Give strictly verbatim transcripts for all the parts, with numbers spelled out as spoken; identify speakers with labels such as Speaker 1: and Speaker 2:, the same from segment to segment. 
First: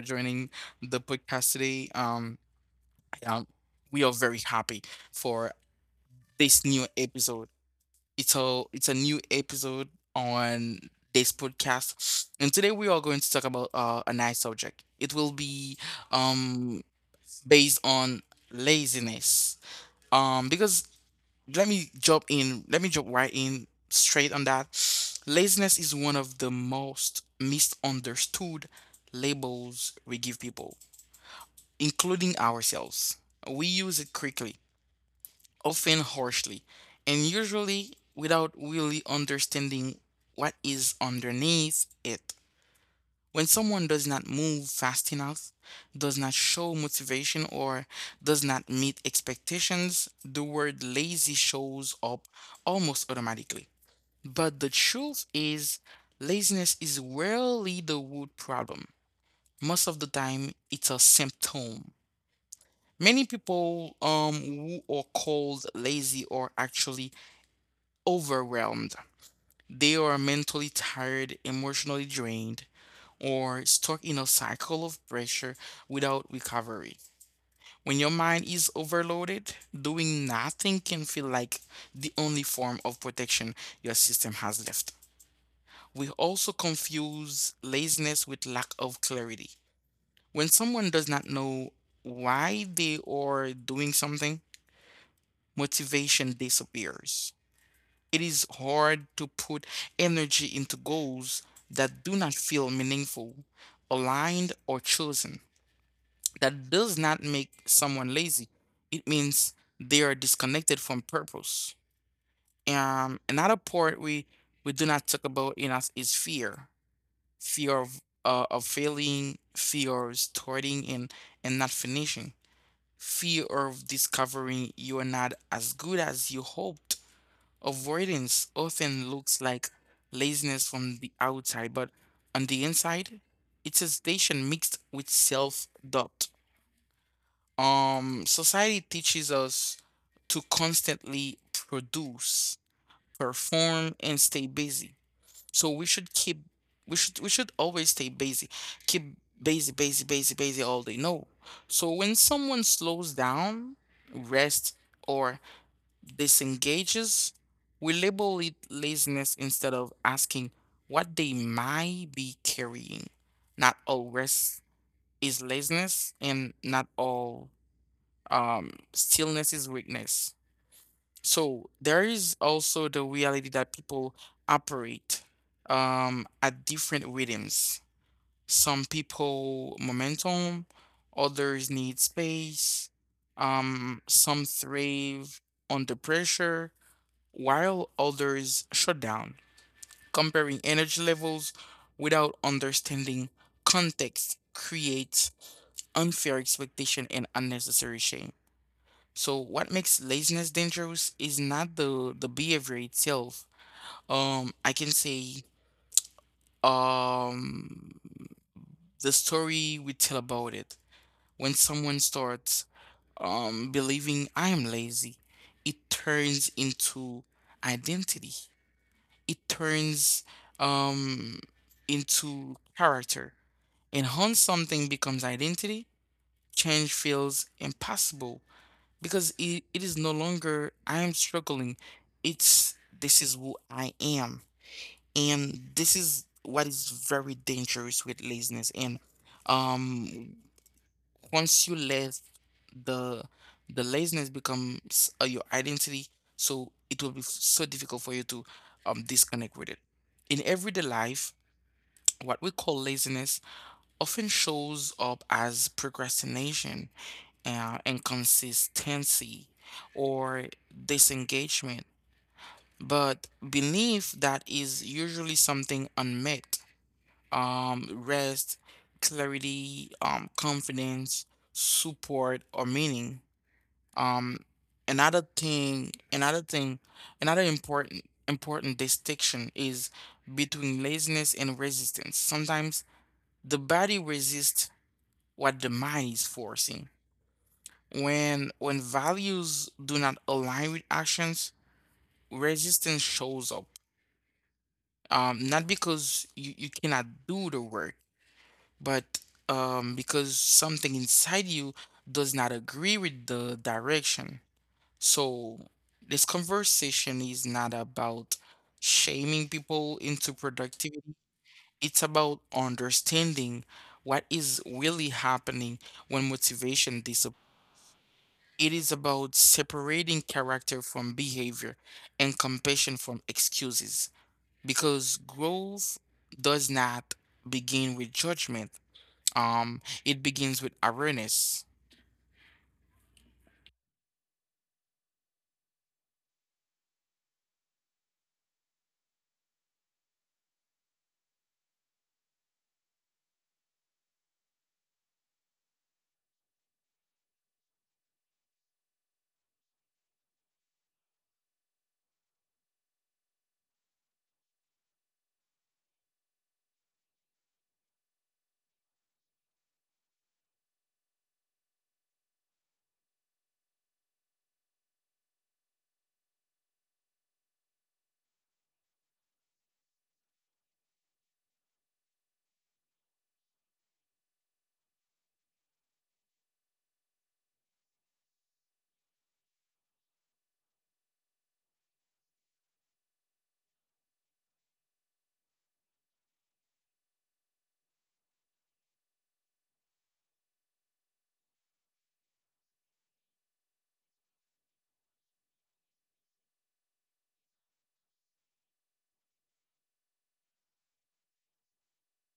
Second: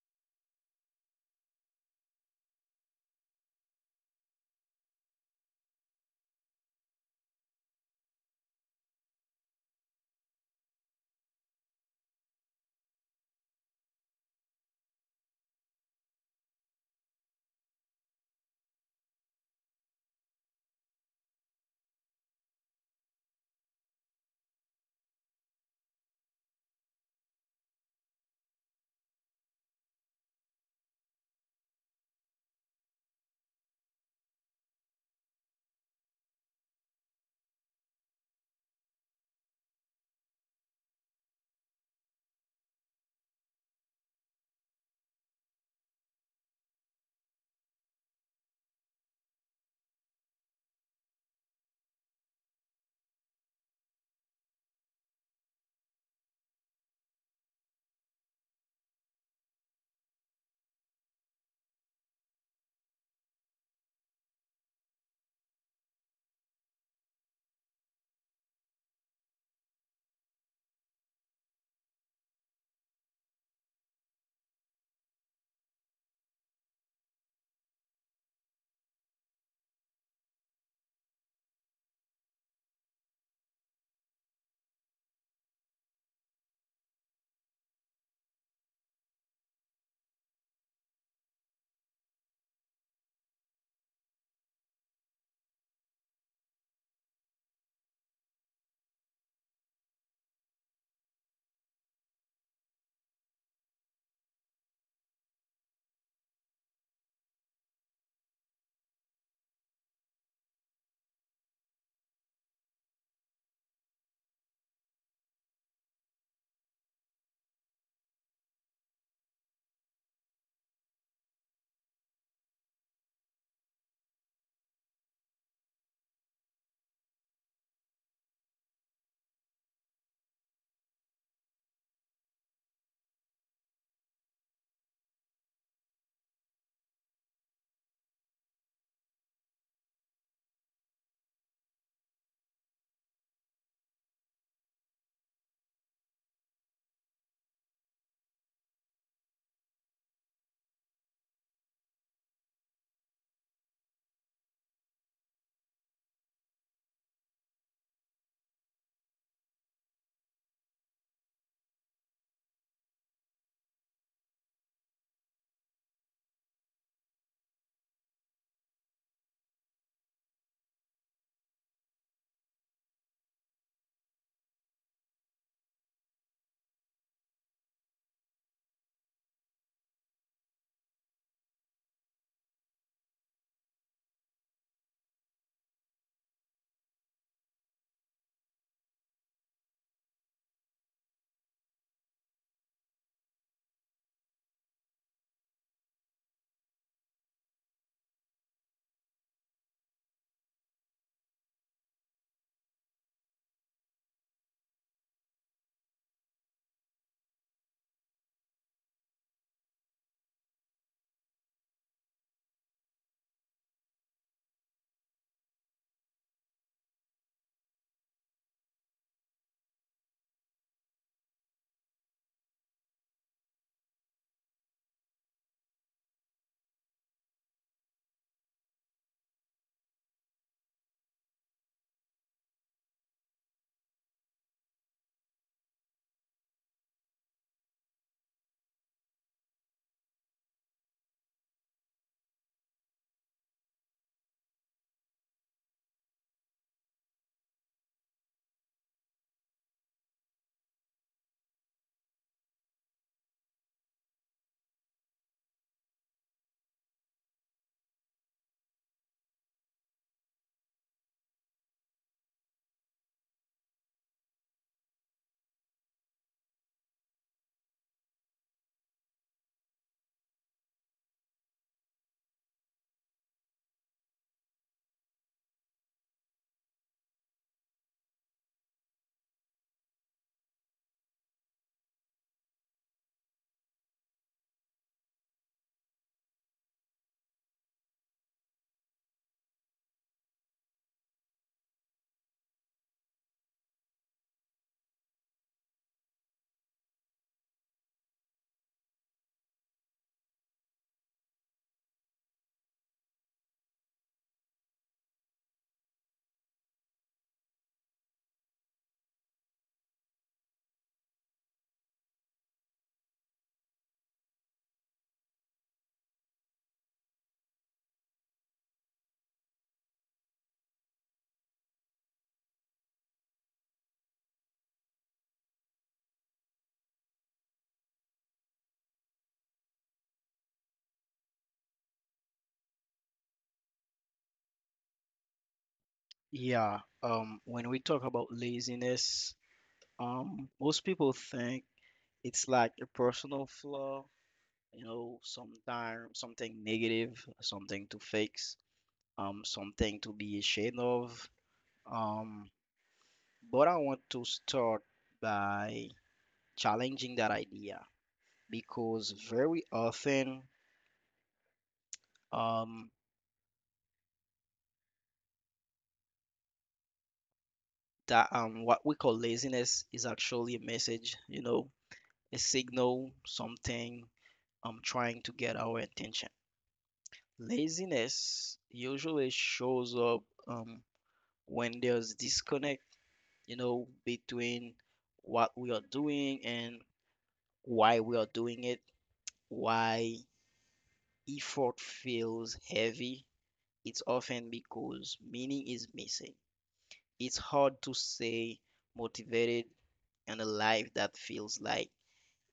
Speaker 1: joining the podcast today. Um, um, we are very happy for this new episode. It's a it's a new episode on this podcast, and today we are going to talk about uh, a nice subject. It will be um based on laziness. Um, because let me jump in. Let me jump right in straight on that. Laziness is one of the most misunderstood labels we give people, including ourselves. We use it quickly, often harshly, and usually without really understanding what is underneath it. When someone does not move fast enough, does not show motivation, or does not meet expectations, the word lazy shows up almost automatically. But the truth is, laziness is rarely the root problem. Most of the time, it's a symptom. Many people um, who are called lazy are actually overwhelmed. They are mentally tired, emotionally drained, or stuck in a cycle of pressure without recovery. When your mind is overloaded, doing nothing can feel like the only form of protection your system has left. We also confuse laziness with lack of clarity. When someone does not know why they are doing something, motivation disappears. It is hard to put energy into goals that do not feel meaningful, aligned, or chosen. That does not make someone lazy. It means they are disconnected from purpose. Um, another part we we do not talk about in us is fear, fear of uh, of failing, fear of starting and and not finishing, fear of discovering you are not as good as you hoped. Avoidance often looks like laziness from the outside, but on the inside, it's a station mixed with self doubt. Um, society teaches us to constantly produce, perform, and stay busy. So we should keep, we should, we should always stay busy, keep busy, busy, busy, busy all day. No. So when someone slows down, rests, or disengages, we label it laziness instead of asking what they might be carrying. Not all rest is laziness, and not all um stillness is weakness. So there is also the reality that people operate um at different rhythms. Some people momentum, others need space. Um some thrive under pressure while others shut down. Comparing energy levels without understanding context creates unfair expectation and unnecessary shame. So what makes laziness dangerous is not the the behavior itself. Um, I can say um the story we tell about it. When someone starts um believing I am lazy, it turns into identity. It turns um into character. And once something becomes identity, change feels impossible. Because it, it is no longer I am struggling. It's this is who I am. And this is what is very dangerous with laziness. And um Once you let the the laziness becomes uh, your identity, so it will be f- so difficult for you to um disconnect with it. In everyday life, what we call laziness often shows up as procrastination, uh, inconsistency or disengagement. But belief that is usually something unmet. Um, rest, clarity, um, confidence, support, or meaning. Um, another thing, another thing, another important important distinction is between laziness and resistance. Sometimes the body resists what the mind is forcing. When when values do not align with actions, resistance shows up. Um, not because you, you cannot do the work, but um, because something inside you does not agree with the direction. So this conversation is not about shaming people into productivity. It's about understanding what is really happening when motivation disappears. It is about separating character from behavior and compassion from excuses because growth does not begin with judgment. Um, it begins with awareness.
Speaker 2: Yeah, um, when we talk about laziness, um, most people think it's like a personal flaw, you know, sometime something negative, something to fix, um, something to be ashamed of. Um, but I want to start by challenging that idea because very often, um, that um, what we call laziness is actually a message, you know, a signal, something um trying to get our attention. Laziness usually shows up um, when there's disconnect, you know, between what we are doing and why we are doing it. Why effort feels heavy, it's often because meaning is missing. It's hard to stay motivated in a life that feels like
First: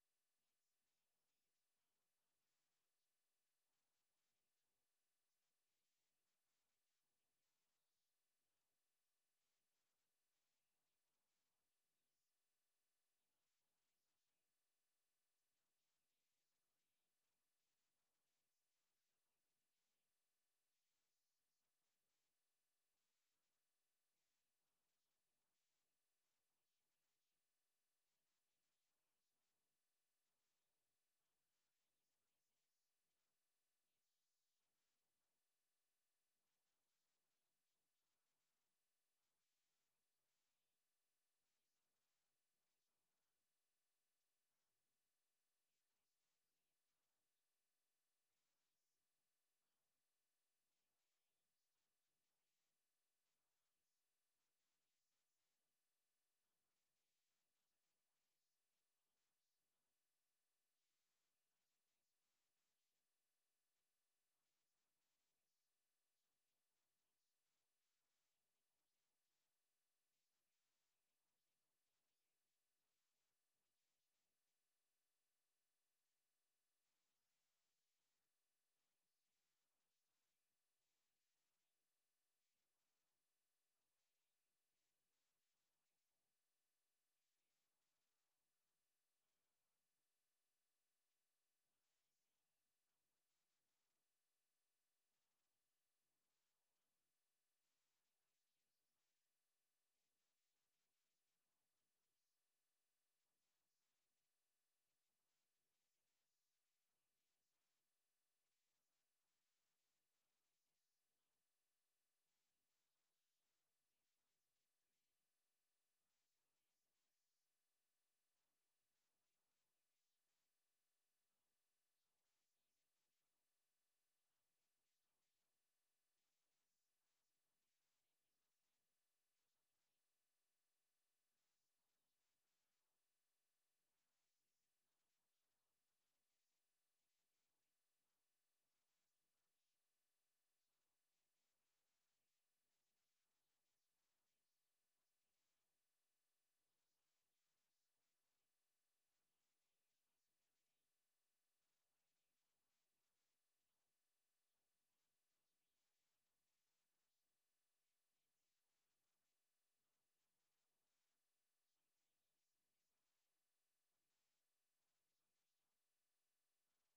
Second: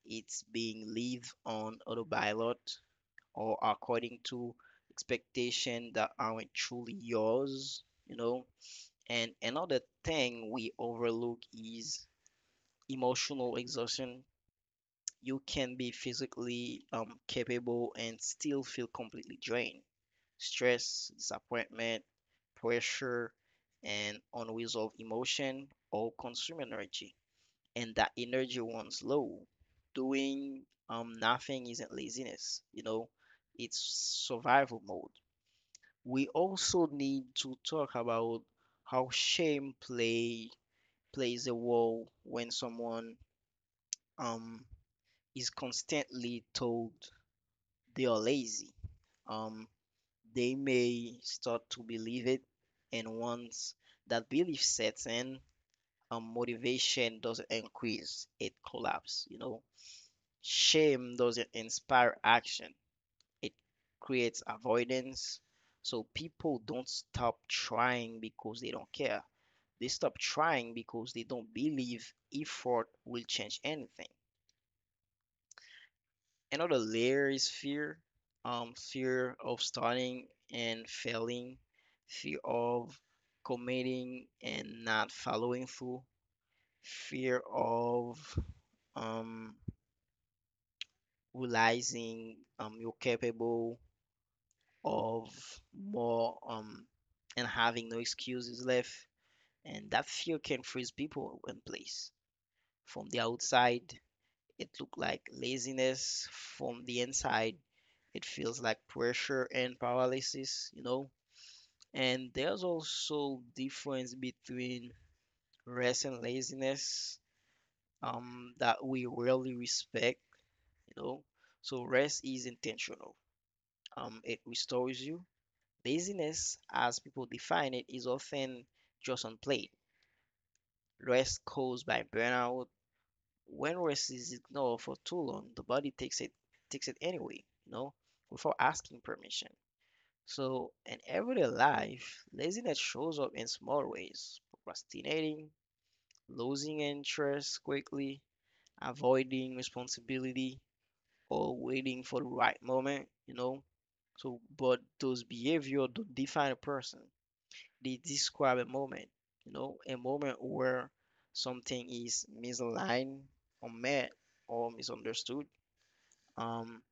Speaker 2: it's being lived on autopilot or according to expectations that aren't truly yours, you know And another thing we overlook is emotional exhaustion. You can be physically um, capable and still feel completely drained. Stress, disappointment, pressure, and unresolved emotion all consume energy. And that energy runs low. Doing um, nothing isn't laziness, you know, it's survival mode. We also need to talk about how shame play plays a role when someone um, is constantly told they are lazy. Um, they may start to believe it, and once that belief sets in, um, motivation doesn't increase, it collapses. You know, shame doesn't inspire action, it creates avoidance. So people don't stop trying because they don't care. They stop trying because they don't believe effort will change anything. Another layer is fear, um, fear of starting and failing, fear of committing and not following through, fear of um, realizing um, you're capable of more um, and having no excuses left. And that fear can freeze people in place from the outside It looks like laziness from the inside. It feels like pressure and paralysis, you know. And there's also difference between rest and laziness um, that we rarely respect, you know. So rest is intentional. Um, it restores you. Laziness, as people define it, is often just unplayed. Rest caused by burnout When rest is ignored for too long, the body takes it takes it anyway, you know, without asking permission. So in everyday life, laziness shows up in small ways: procrastinating, losing interest quickly, avoiding responsibility, or waiting for the right moment, you know. So, but those behavior don't define a person. They describe a moment, you know, a moment where something is misaligned, unmet, or misunderstood. Um,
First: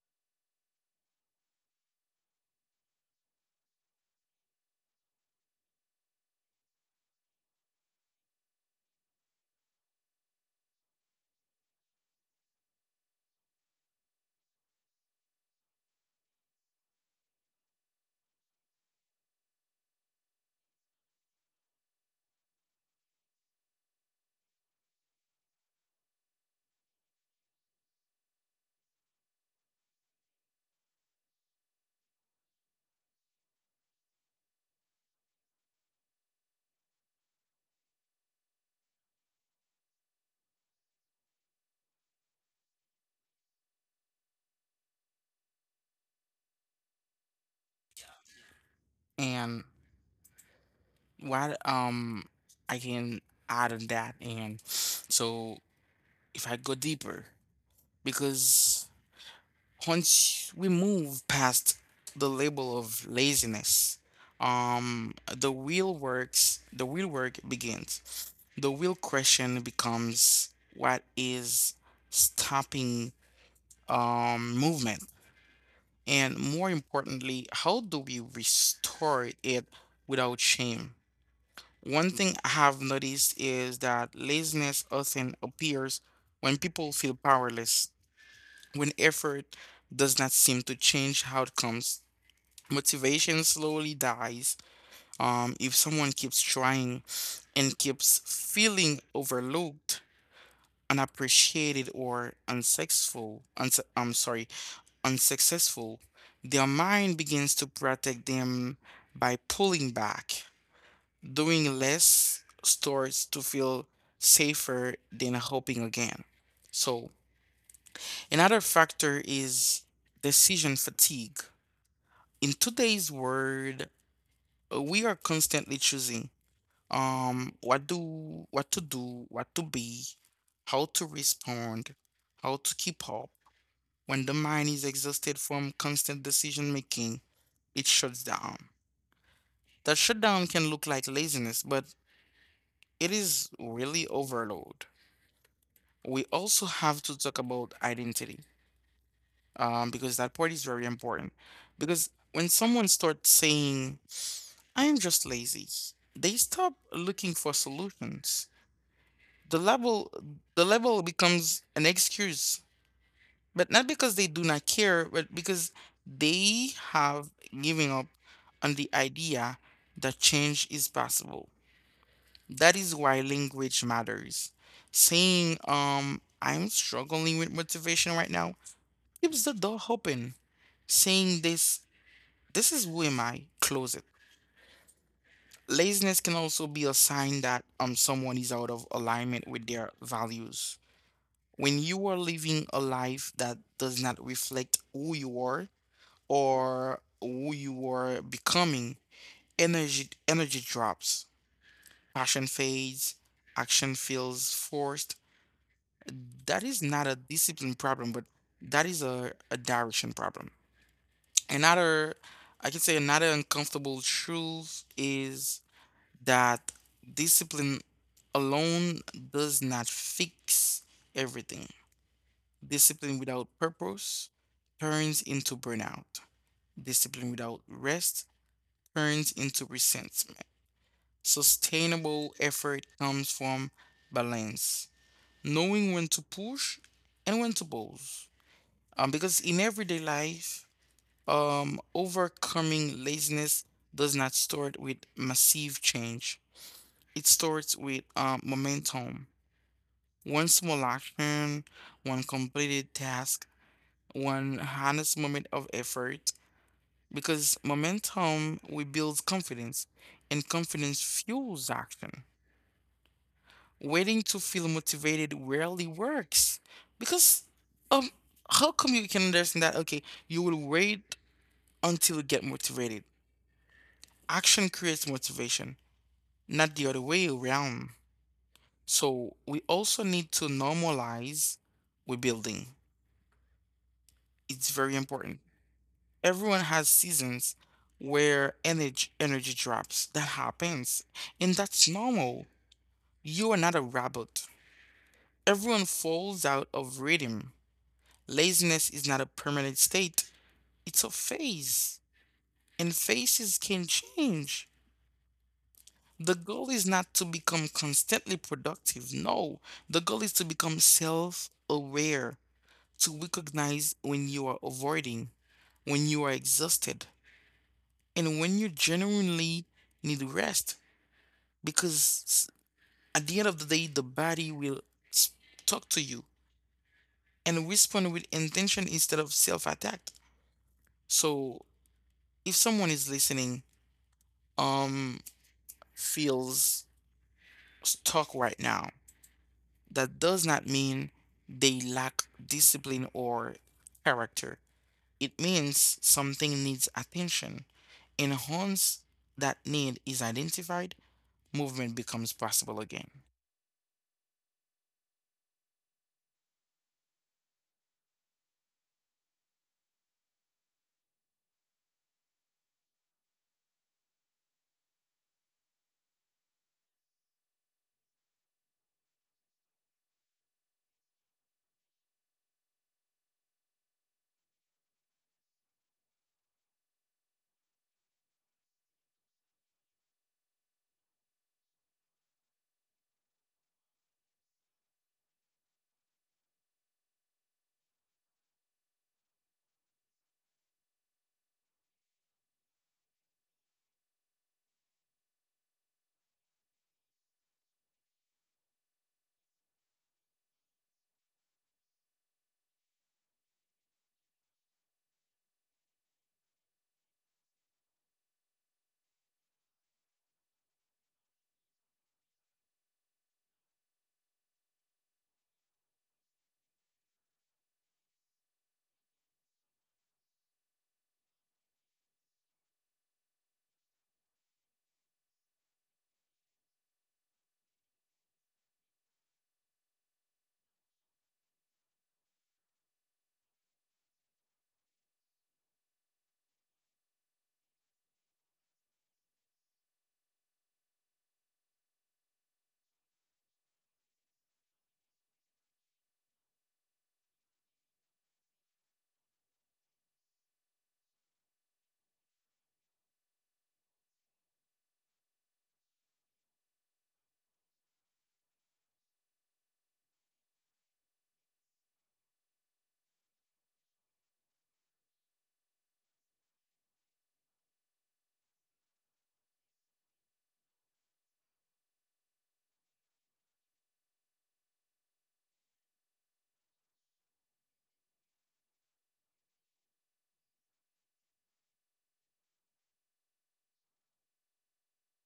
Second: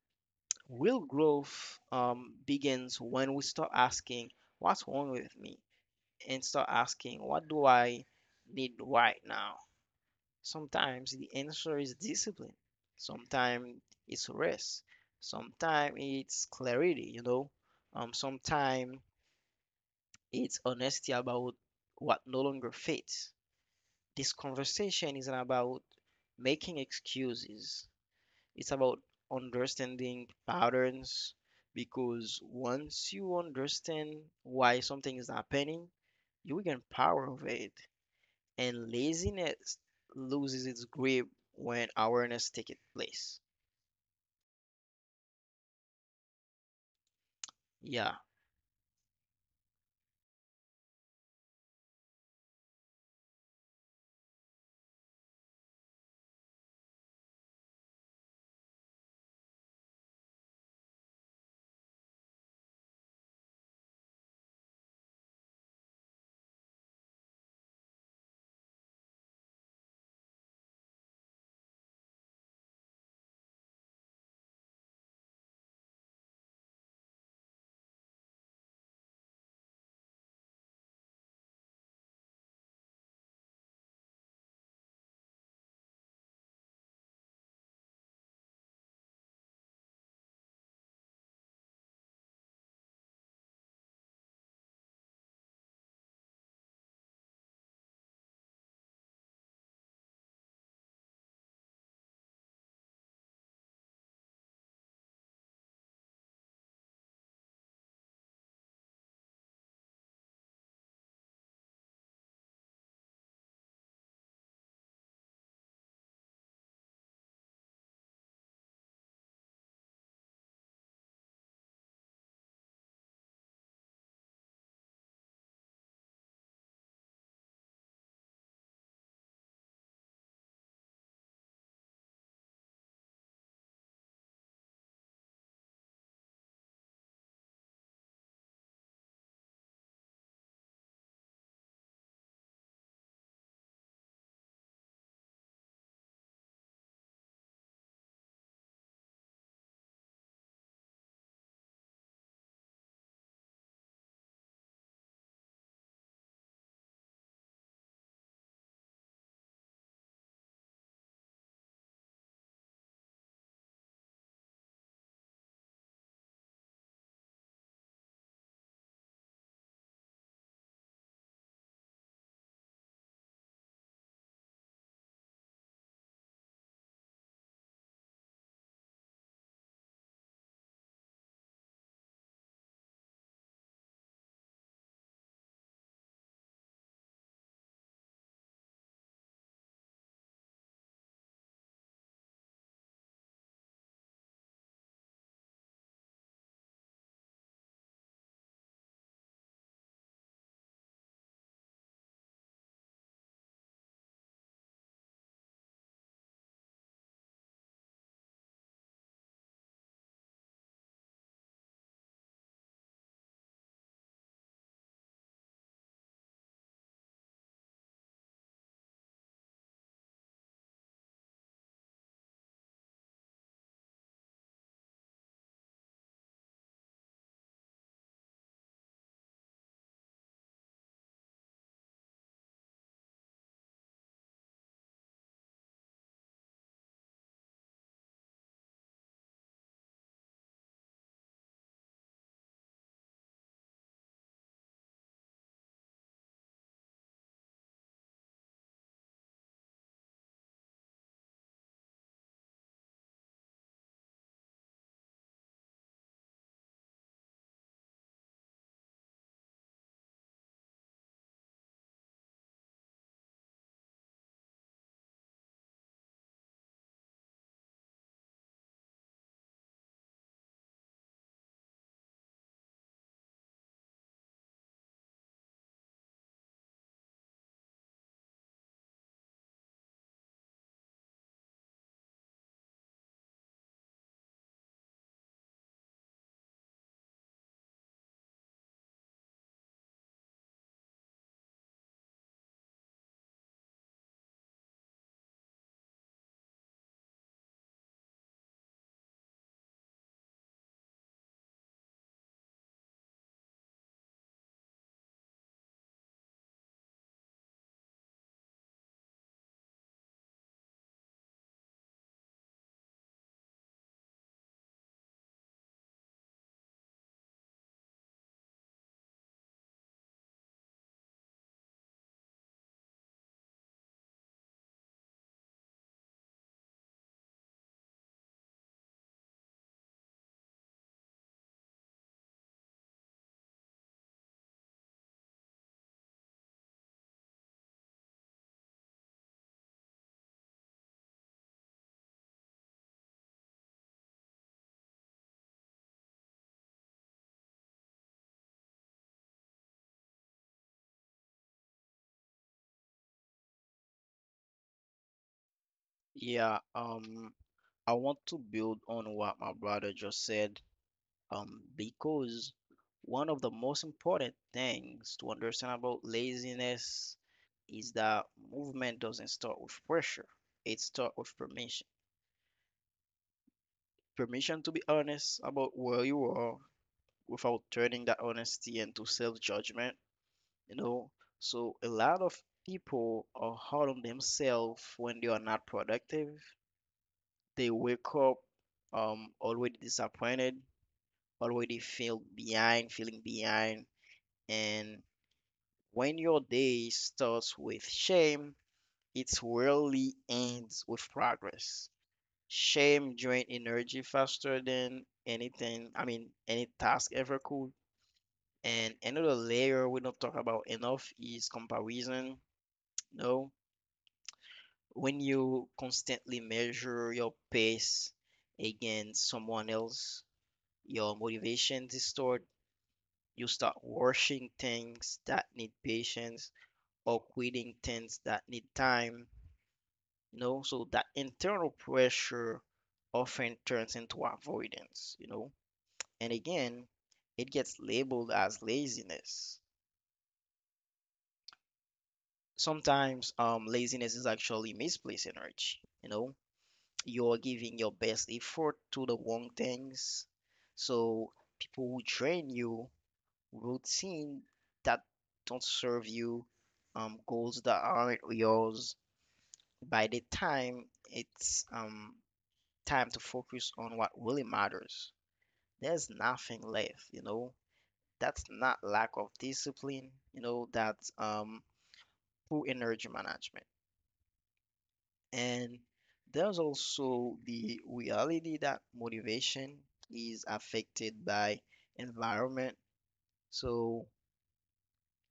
Speaker 2: real growth um, begins when we stop asking, what's wrong with me? And start asking, what do I need right now? Sometimes the answer is discipline, sometimes it's rest, sometimes it's clarity, you know, um, sometimes it's honesty about what no longer fits. This conversation isn't about making excuses, It's about understanding patterns because once you understand why something is happening, you gain power of it. And laziness loses its grip when awareness takes place. Yeah,
Speaker 1: And what um I can add on that, and so if I go deeper, because once we move past the label of laziness, um, the real works, the real work begins. The real question becomes what is stopping um, movement? And more importantly, how do we restore it without shame? One thing I have noticed is that laziness often appears when people feel powerless, when effort does not seem to change outcomes. Motivation slowly dies um, if someone keeps trying and keeps feeling overlooked, unappreciated, or unsuccessful. Uns- I'm sorry, unsuccessful. Their mind begins to protect them by pulling back. Doing less starts to feel safer than hoping again. So, another factor is decision fatigue. In today's world, uh, we are constantly choosing um what do what to do, what to be, how to respond, how to keep up. When the mind is exhausted from constant decision making, it shuts down. That shutdown can look like laziness, but it is really overload. We also have to talk about identity, um, because that part is very important. Because when someone starts saying I am just lazy, they stop looking for solutions. The level the level becomes an excuse, but not because they do not care, but because they have given up on the idea that change is possible. That is why language matters. Saying um I'm struggling with motivation right now keeps the door open. Saying this this is who am I close it. Laziness can also be a sign that um someone is out of alignment with their values. When you are living a life that does not reflect who you are or who you are becoming, energy energy drops, passion fades, action feels forced. That is not a discipline problem, but that is a, a direction problem. Another, I can say another uncomfortable truth is that discipline alone does not fix everything. Discipline without purpose turns into burnout. Discipline without rest turns into resentment. Sustainable effort comes from balance, knowing when to push and when to pause. Um, because in everyday life, um, overcoming laziness does not start with massive change. It starts with um, momentum. One small action, one completed task, one honest moment of effort. Because momentum rebuilds confidence, and confidence fuels action. Waiting to feel motivated rarely works. Because um how come you can understand that okay, you will wait until you get motivated. Action creates motivation, not the other way around. So we also need to normalize rebuilding. It's very important. Everyone has seasons where energy energy drops. That happens. And that's normal. You are not a robot. Everyone falls out of rhythm. Laziness is not a permanent state, it's a phase, and phases can change. The goal is not to become constantly productive. No, the goal is to become self aware, to recognize when you are avoiding, when you are exhausted, and when you genuinely need rest. Because s- at the end of the day, the body will s- talk to you and respond with intention instead of self-attack. So if someone is listening, um, feels stuck right now, that does not mean they lack discipline or character. It means something needs attention. And once that need is identified, movement becomes possible again.
Speaker 2: yeah. Um, I want to build on what my brother just said um, because one of the most important things to understand about laziness is that movement doesn't start with pressure. It starts with permission. Permission to be honest about where you are without turning that honesty into self-judgment, you know? So a lot of people are hard on themselves when they are not productive. They wake up um already disappointed, already feel behind, feeling behind, and when your day starts with shame, it rarely ends with progress. Shame drains energy faster than anything, I mean, any task ever could. And another layer we don't talk about enough is comparison. No, when you constantly measure your pace against someone else, your motivation distort. You start rushing things that need patience or quitting things that need time, you know so that internal pressure often turns into avoidance, you know and again it gets labeled as laziness. Sometimes um laziness is actually misplaced energy. You know you're giving your best effort to the wrong things. So people who train you, routine that don't serve you, um goals that aren't yours, by the time it's um time to focus on what really matters. There's nothing left, you know. That's not lack of discipline, you know, that's um poor energy management. And there's also the reality that motivation is affected by environment. So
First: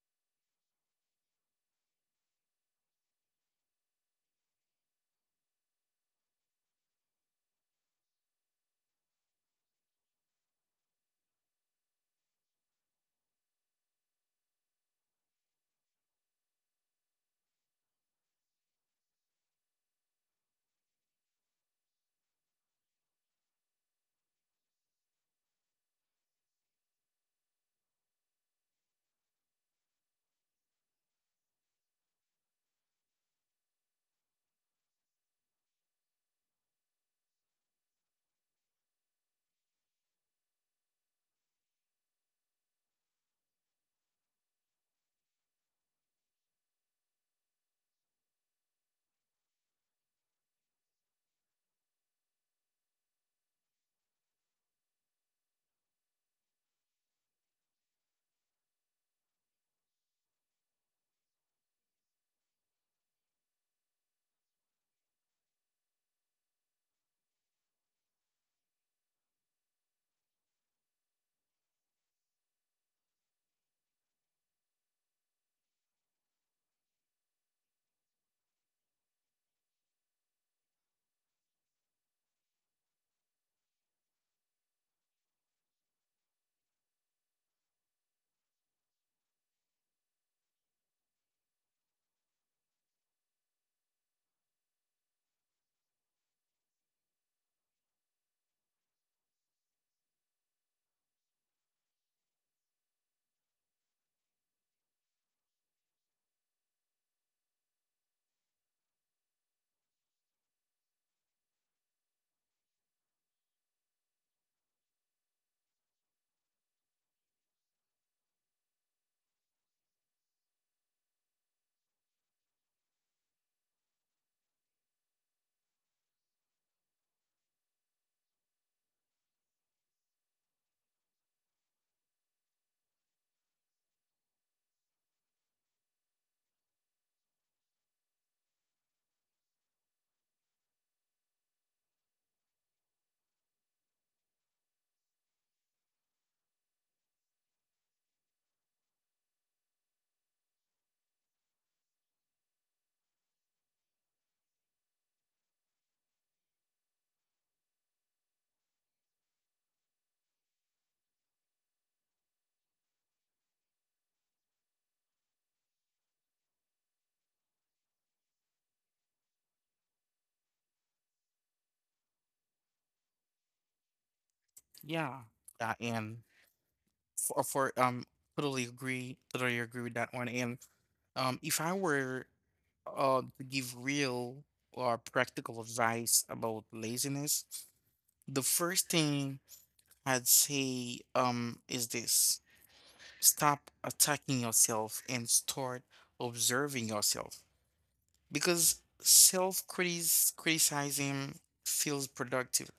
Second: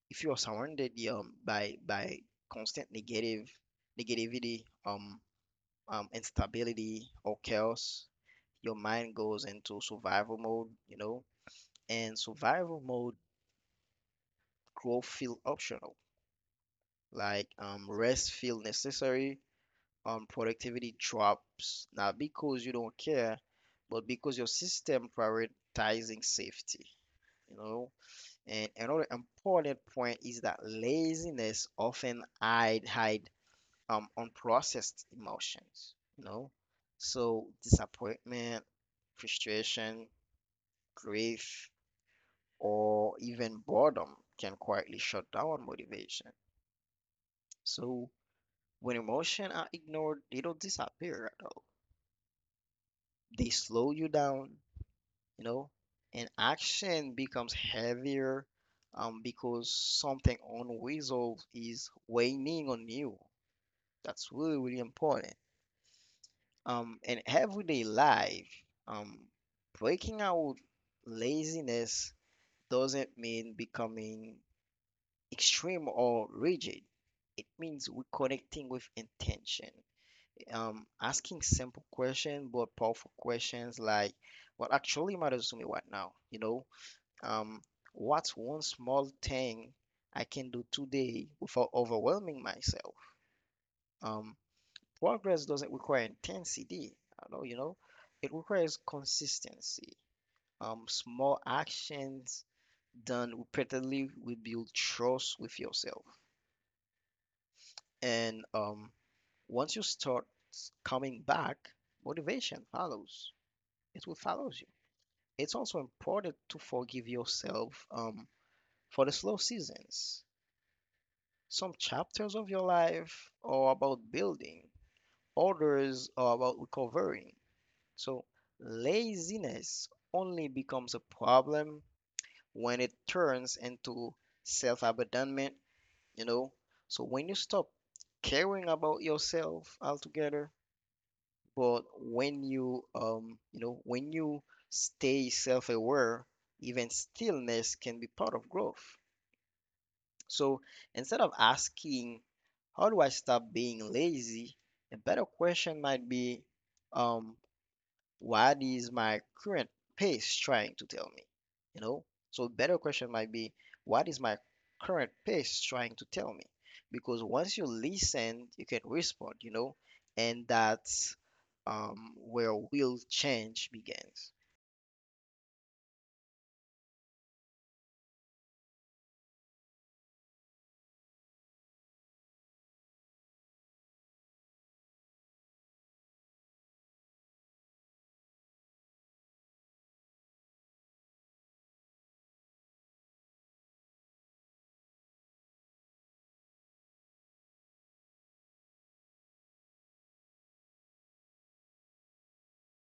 Speaker 2: if you're surrounded um, by by constant negative negativity, um, um, instability or chaos, your mind goes into survival mode, you know And survival mode, growth feel optional, like um, rest feel necessary, um, productivity drops, not because you don't care, but because your system prioritizing safety, you know. And another important point is that laziness often hide hide um, unprocessed emotions, you know. So disappointment, frustration, grief, or even boredom can quietly shut down motivation. So when emotion are ignored, they don't disappear at all. They slow you down, you know, and action becomes heavier um, because something unresolved is weighing on you. That's really, really important. Um, in everyday life, um, breaking out laziness doesn't mean becoming extreme or rigid. It means reconnecting with intention. um, asking simple questions, but powerful questions like what actually matters to me right now, you know? Um, what's one small thing I can do today without overwhelming myself? Um, progress doesn't require intensity, I know, you know? It requires consistency. Um, small actions done repeatedly will build trust with yourself. And um, once you start coming back, motivation follows. It will follow you. It's also important to forgive yourself um, for the slow seasons. Some chapters of your life are about building, others are about recovering. So, laziness only becomes a problem when it turns into self abandonment, you know. So, when you stop caring about yourself altogether, But when you, um, you know, when you stay self-aware, even stillness can be part of growth. So instead of asking, how do I stop being lazy? A better question might be, um, what is my current pace trying to tell me? You know? So better question might be, what is my current pace trying to tell me? Because once you listen, you can respond, you know? And that's um, where will change begins.
Speaker 1: Yeah. Uh, and for, for um totally agree, totally agree with that one. And um if I were Uh, to give real or practical advice about laziness, the first thing I'd say um, is this: stop attacking yourself and start observing yourself. Because self-criticizing feels productive,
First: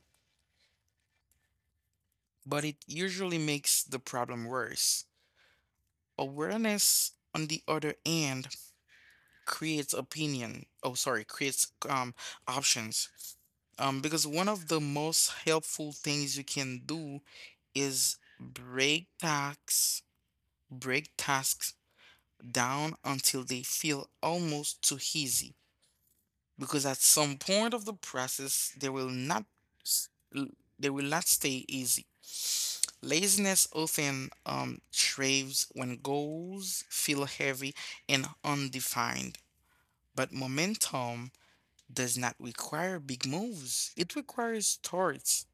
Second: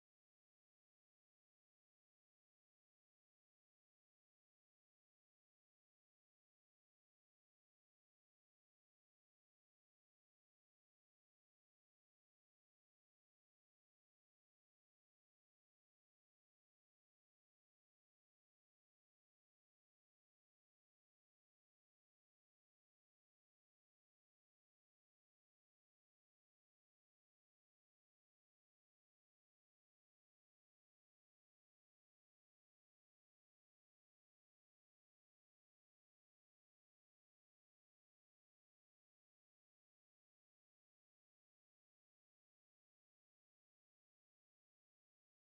Speaker 1: but it usually makes the problem worse. Awareness, on the other hand, creates opinion. Oh, sorry, creates um options. Um, because one of the most helpful things you can do is break tasks, break tasks down until they feel almost too easy. Because at some point of the process, they will not, s- l- they will not stay easy. Laziness often um, thrives when goals feel heavy and undefined, but momentum does not require big moves, it requires thoughts.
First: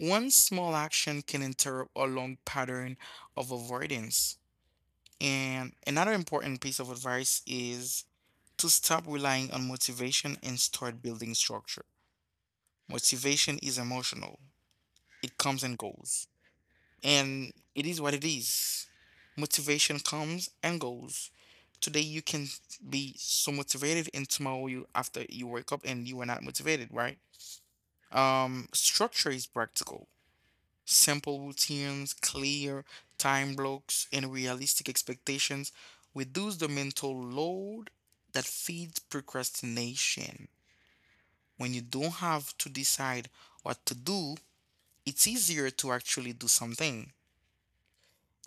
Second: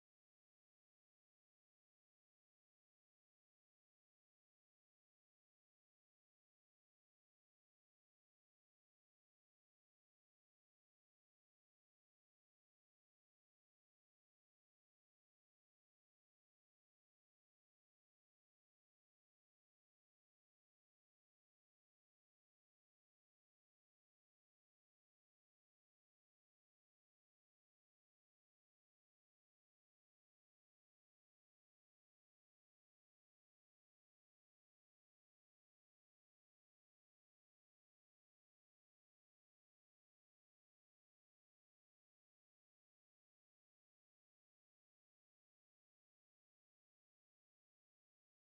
Speaker 1: One small action can interrupt a long pattern of avoidance. And another important piece of advice is to stop relying on motivation and start building structure. Motivation is emotional, it comes and goes, and it is what it is. Motivation comes and goes. Today you can be so motivated, and tomorrow you after you wake up and you are not motivated, right? Um, structure is practical. Simple routines, clear time blocks, and realistic expectations reduce the mental load that feeds procrastination. When you don't have to decide what to do, it's easier to actually do something.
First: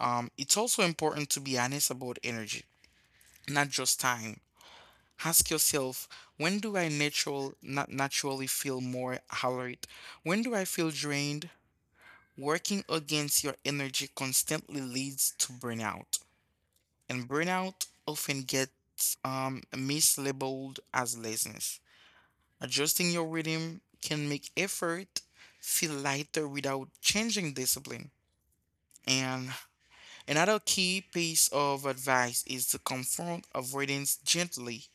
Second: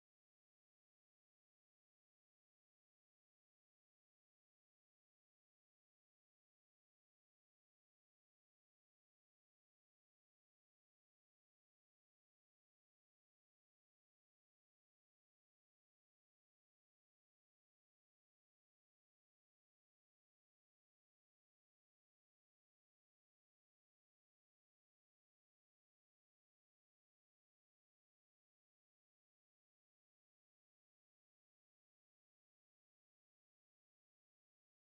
Speaker 1: Um, it's also important to be honest about energy, not just time. Ask yourself, when do I natural, not naturally feel more alert? When do I feel drained? Working against your energy constantly leads to burnout, and burnout often gets um, mislabeled as laziness. Adjusting your rhythm can make effort feel lighter without changing discipline. And another key piece of advice is to confront avoidance gently.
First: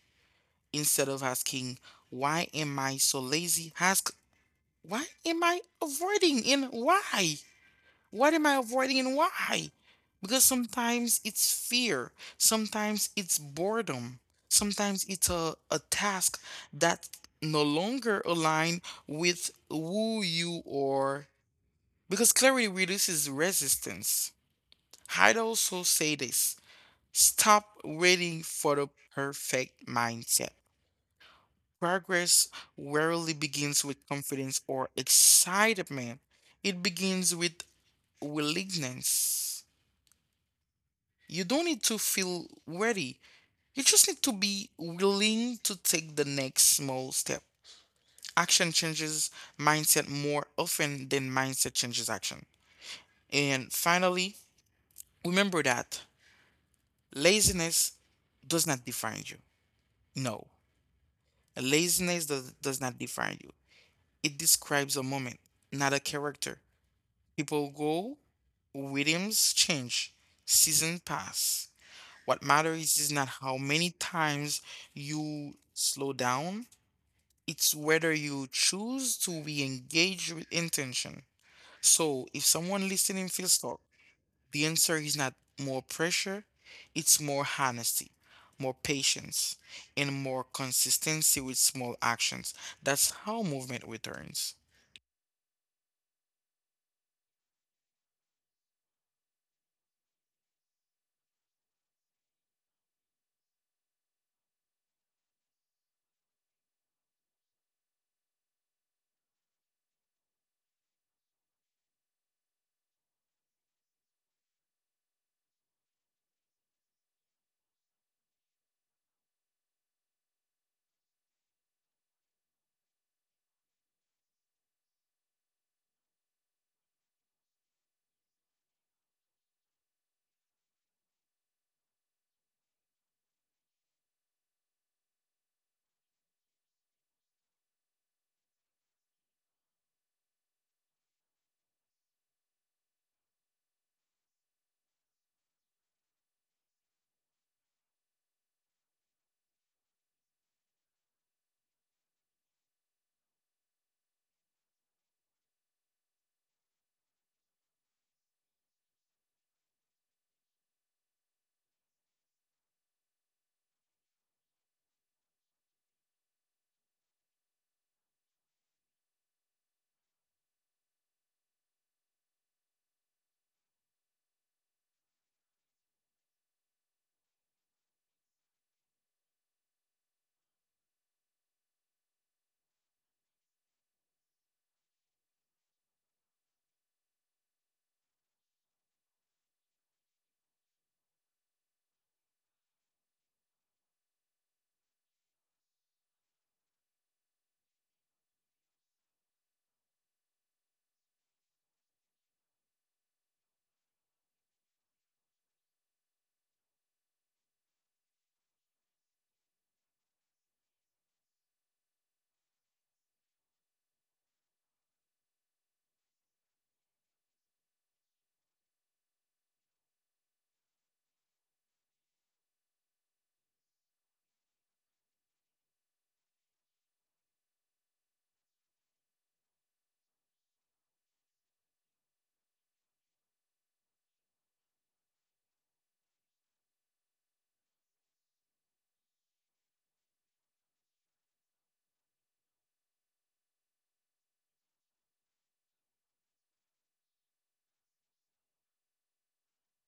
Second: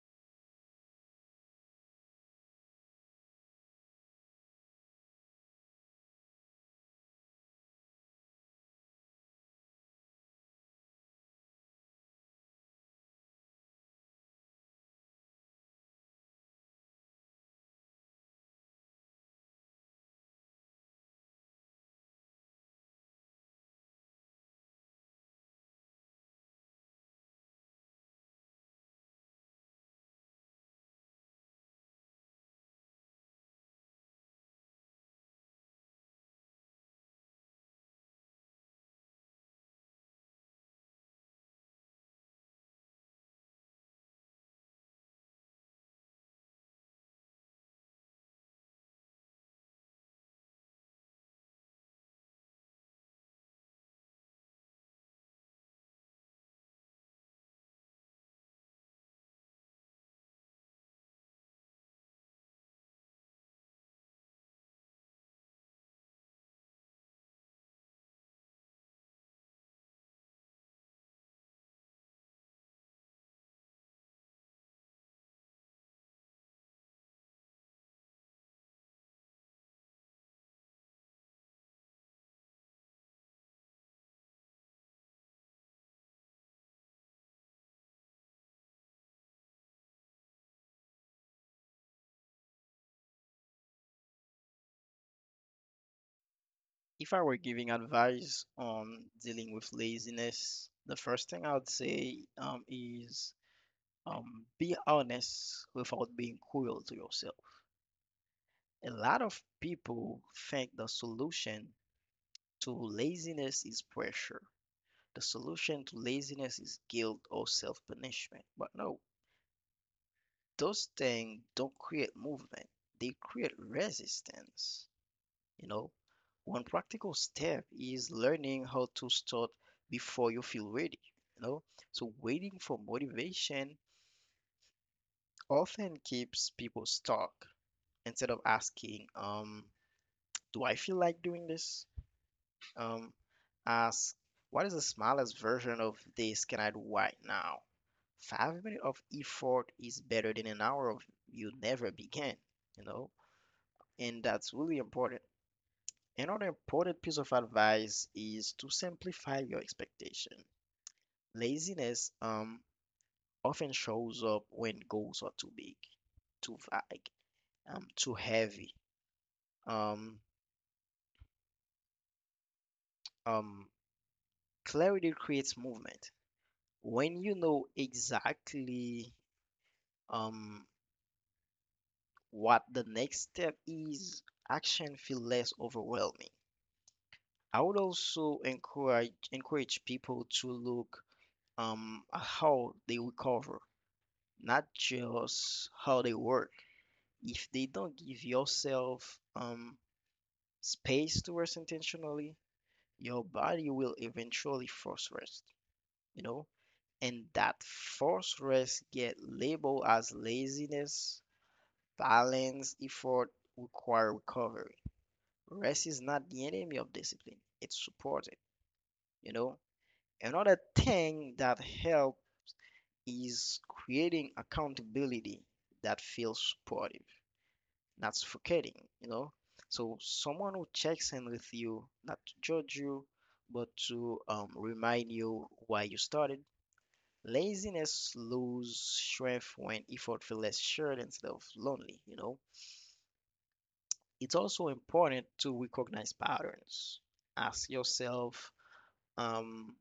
Speaker 1: Instead of asking, why am I so lazy? Ask, Why am I avoiding and why? What am I avoiding and why? Because sometimes it's fear, sometimes it's boredom, sometimes it's a, a task that no longer align with who you are. Because clarity reduces resistance. I'd also say this: stop waiting for the perfect mindset. Progress rarely begins with confidence or excitement, it begins with willingness. You don't need to feel ready. You just need to be willing to take the next small step. Action changes mindset more often than mindset changes action. And finally, remember that laziness does not define you. No, laziness does, does not define you. It describes a moment, not a character. People go, rhythms change, seasons pass. What matters is not how many times you slow down, it's whether you choose to be engaged with intention. So, if someone listening feels stuck, the answer is not more pressure, it's more honesty, more patience, and more consistency with small actions. That's how movement returns.
Speaker 2: If I were giving advice on dealing with laziness, the first thing I would say um, is um, be honest without being cruel to yourself. A lot of people think the solution to laziness is pressure. The solution to laziness is guilt or self-punishment. But no, those things don't create movement. They create resistance. You know, one practical step is learning how to start before you feel ready. You know, so waiting for motivation often keeps people stuck instead of asking, um, do I feel like doing this? Um, ask, what is the smallest version of this can I do right now? Five minutes of effort is better than an hour of you never began, you know? And that's really important. Another important piece of advice is to simplify your expectation. Laziness um, often shows up when goals are too big, too vague, um, too heavy. Um, um, clarity creates movement. When you know exactly um, what the next step is, action feel less overwhelming. I would also encourage encourage people to look um, at how they recover, not just how they work. If they don't give yourself um, space to rest intentionally, your body will eventually force rest, you know? And that forced rest get labeled as laziness, balance, effort, require recovery Rest is not the enemy of discipline, it's supported, you know. Another thing that helps is creating accountability that feels supportive, not suffocating, you know. So someone who checks in with you, not to judge you, but to um, remind you why you started. Laziness loses strength when effort feels less shared instead of lonely, you know. It's also important to recognize patterns. Ask yourself, um,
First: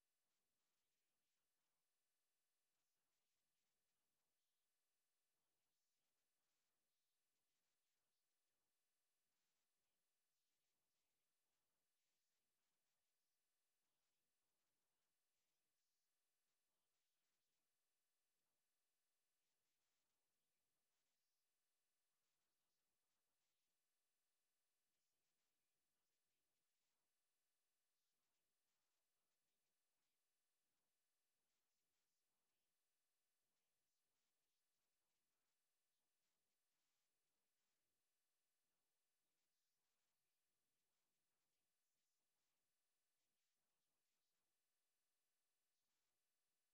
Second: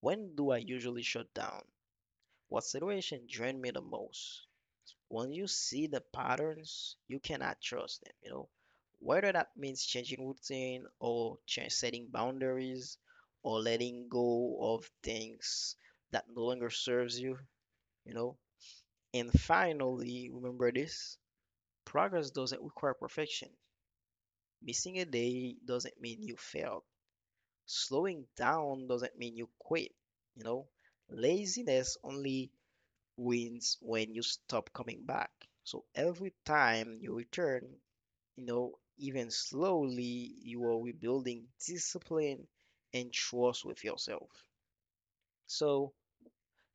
Speaker 2: when do I usually shut down? What situation drain me the most? When you see the patterns, you cannot trust them, you know? Whether that means changing routine or change setting boundaries or letting go of things that no longer serves you, you know? And finally, remember this, progress doesn't require perfection. Missing a day doesn't mean you failed. Slowing down doesn't mean you quit, you know? Laziness only wins when you stop coming back. So every time you return, you know, even slowly, you are rebuilding discipline and trust with yourself. So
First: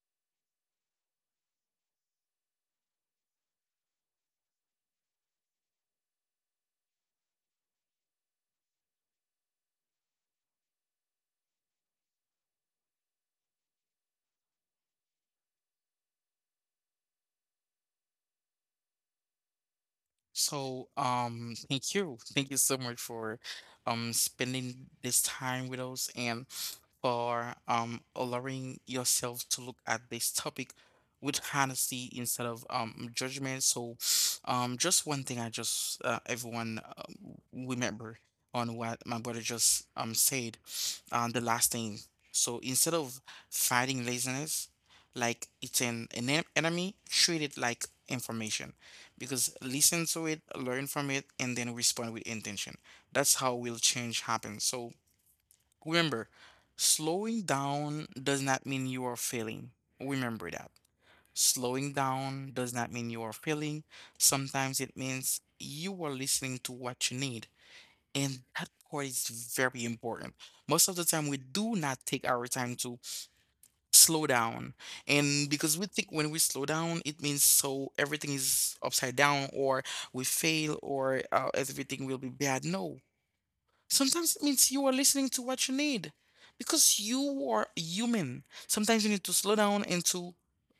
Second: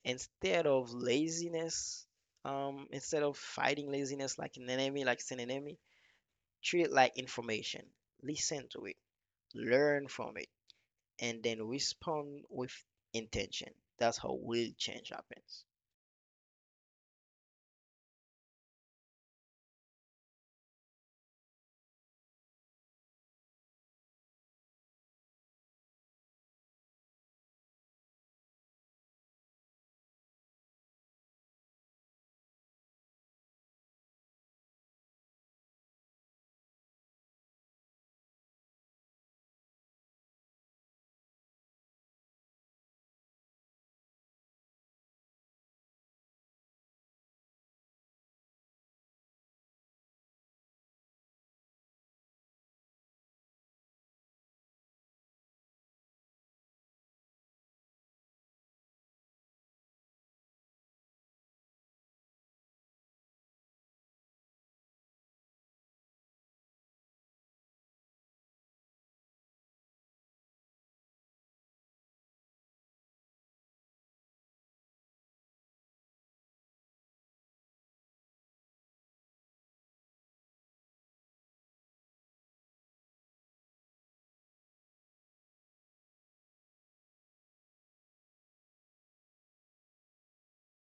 Speaker 2: instead of laziness, um, instead of fighting laziness like an enemy, like it's an enemy, treat it like information. Listen to it, learn from it, and then respond with intention. That's how will change happens.
Speaker 1: So, um, thank you. Thank you so much for um spending this time with us and for um, allowing yourself to look at this topic with honesty instead of um, judgment. So, um, just one thing I just uh, everyone um, remember on what my brother just um said, um, the last thing. So instead of fighting laziness, like it's an, an en- enemy, treat it like information because listen to it, learn from it, and then respond with intention. That's how will change happen. So remember, slowing down does not mean you are failing. Remember that. Slowing down does not mean you are failing. Sometimes it means you are listening to what you need. And that part is very important. Most of the time, we do not take our time to slow down. And because we think when we slow down, it means so everything is upside down or we fail or uh, everything will be bad. No, sometimes it means you are listening to what you need because you are human. Sometimes you need to slow down and to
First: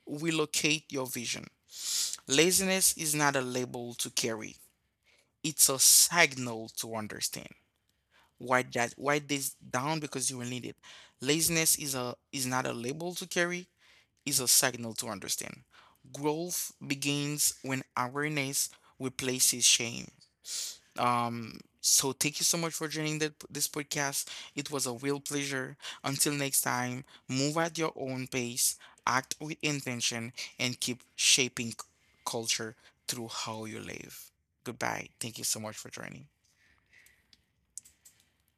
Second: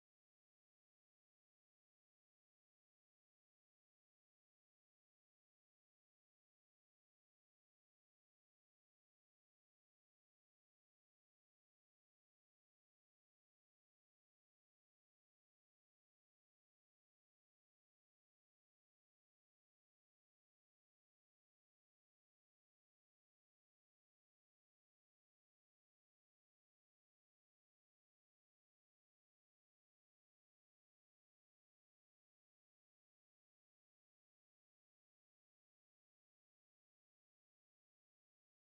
Speaker 1: relocate your vision. Laziness is not a label to carry, it's a signal to understand. Write that write this down because you will need it. Laziness is a is not a label to carry, is a signal to understand. Growth begins when awareness replaces shame. Um, so thank you so much for joining that, this podcast. It was a real pleasure. Until next time, move at your own pace, act with intention, and keep shaping c- culture through how you live. Goodbye. Thank you so much for joining.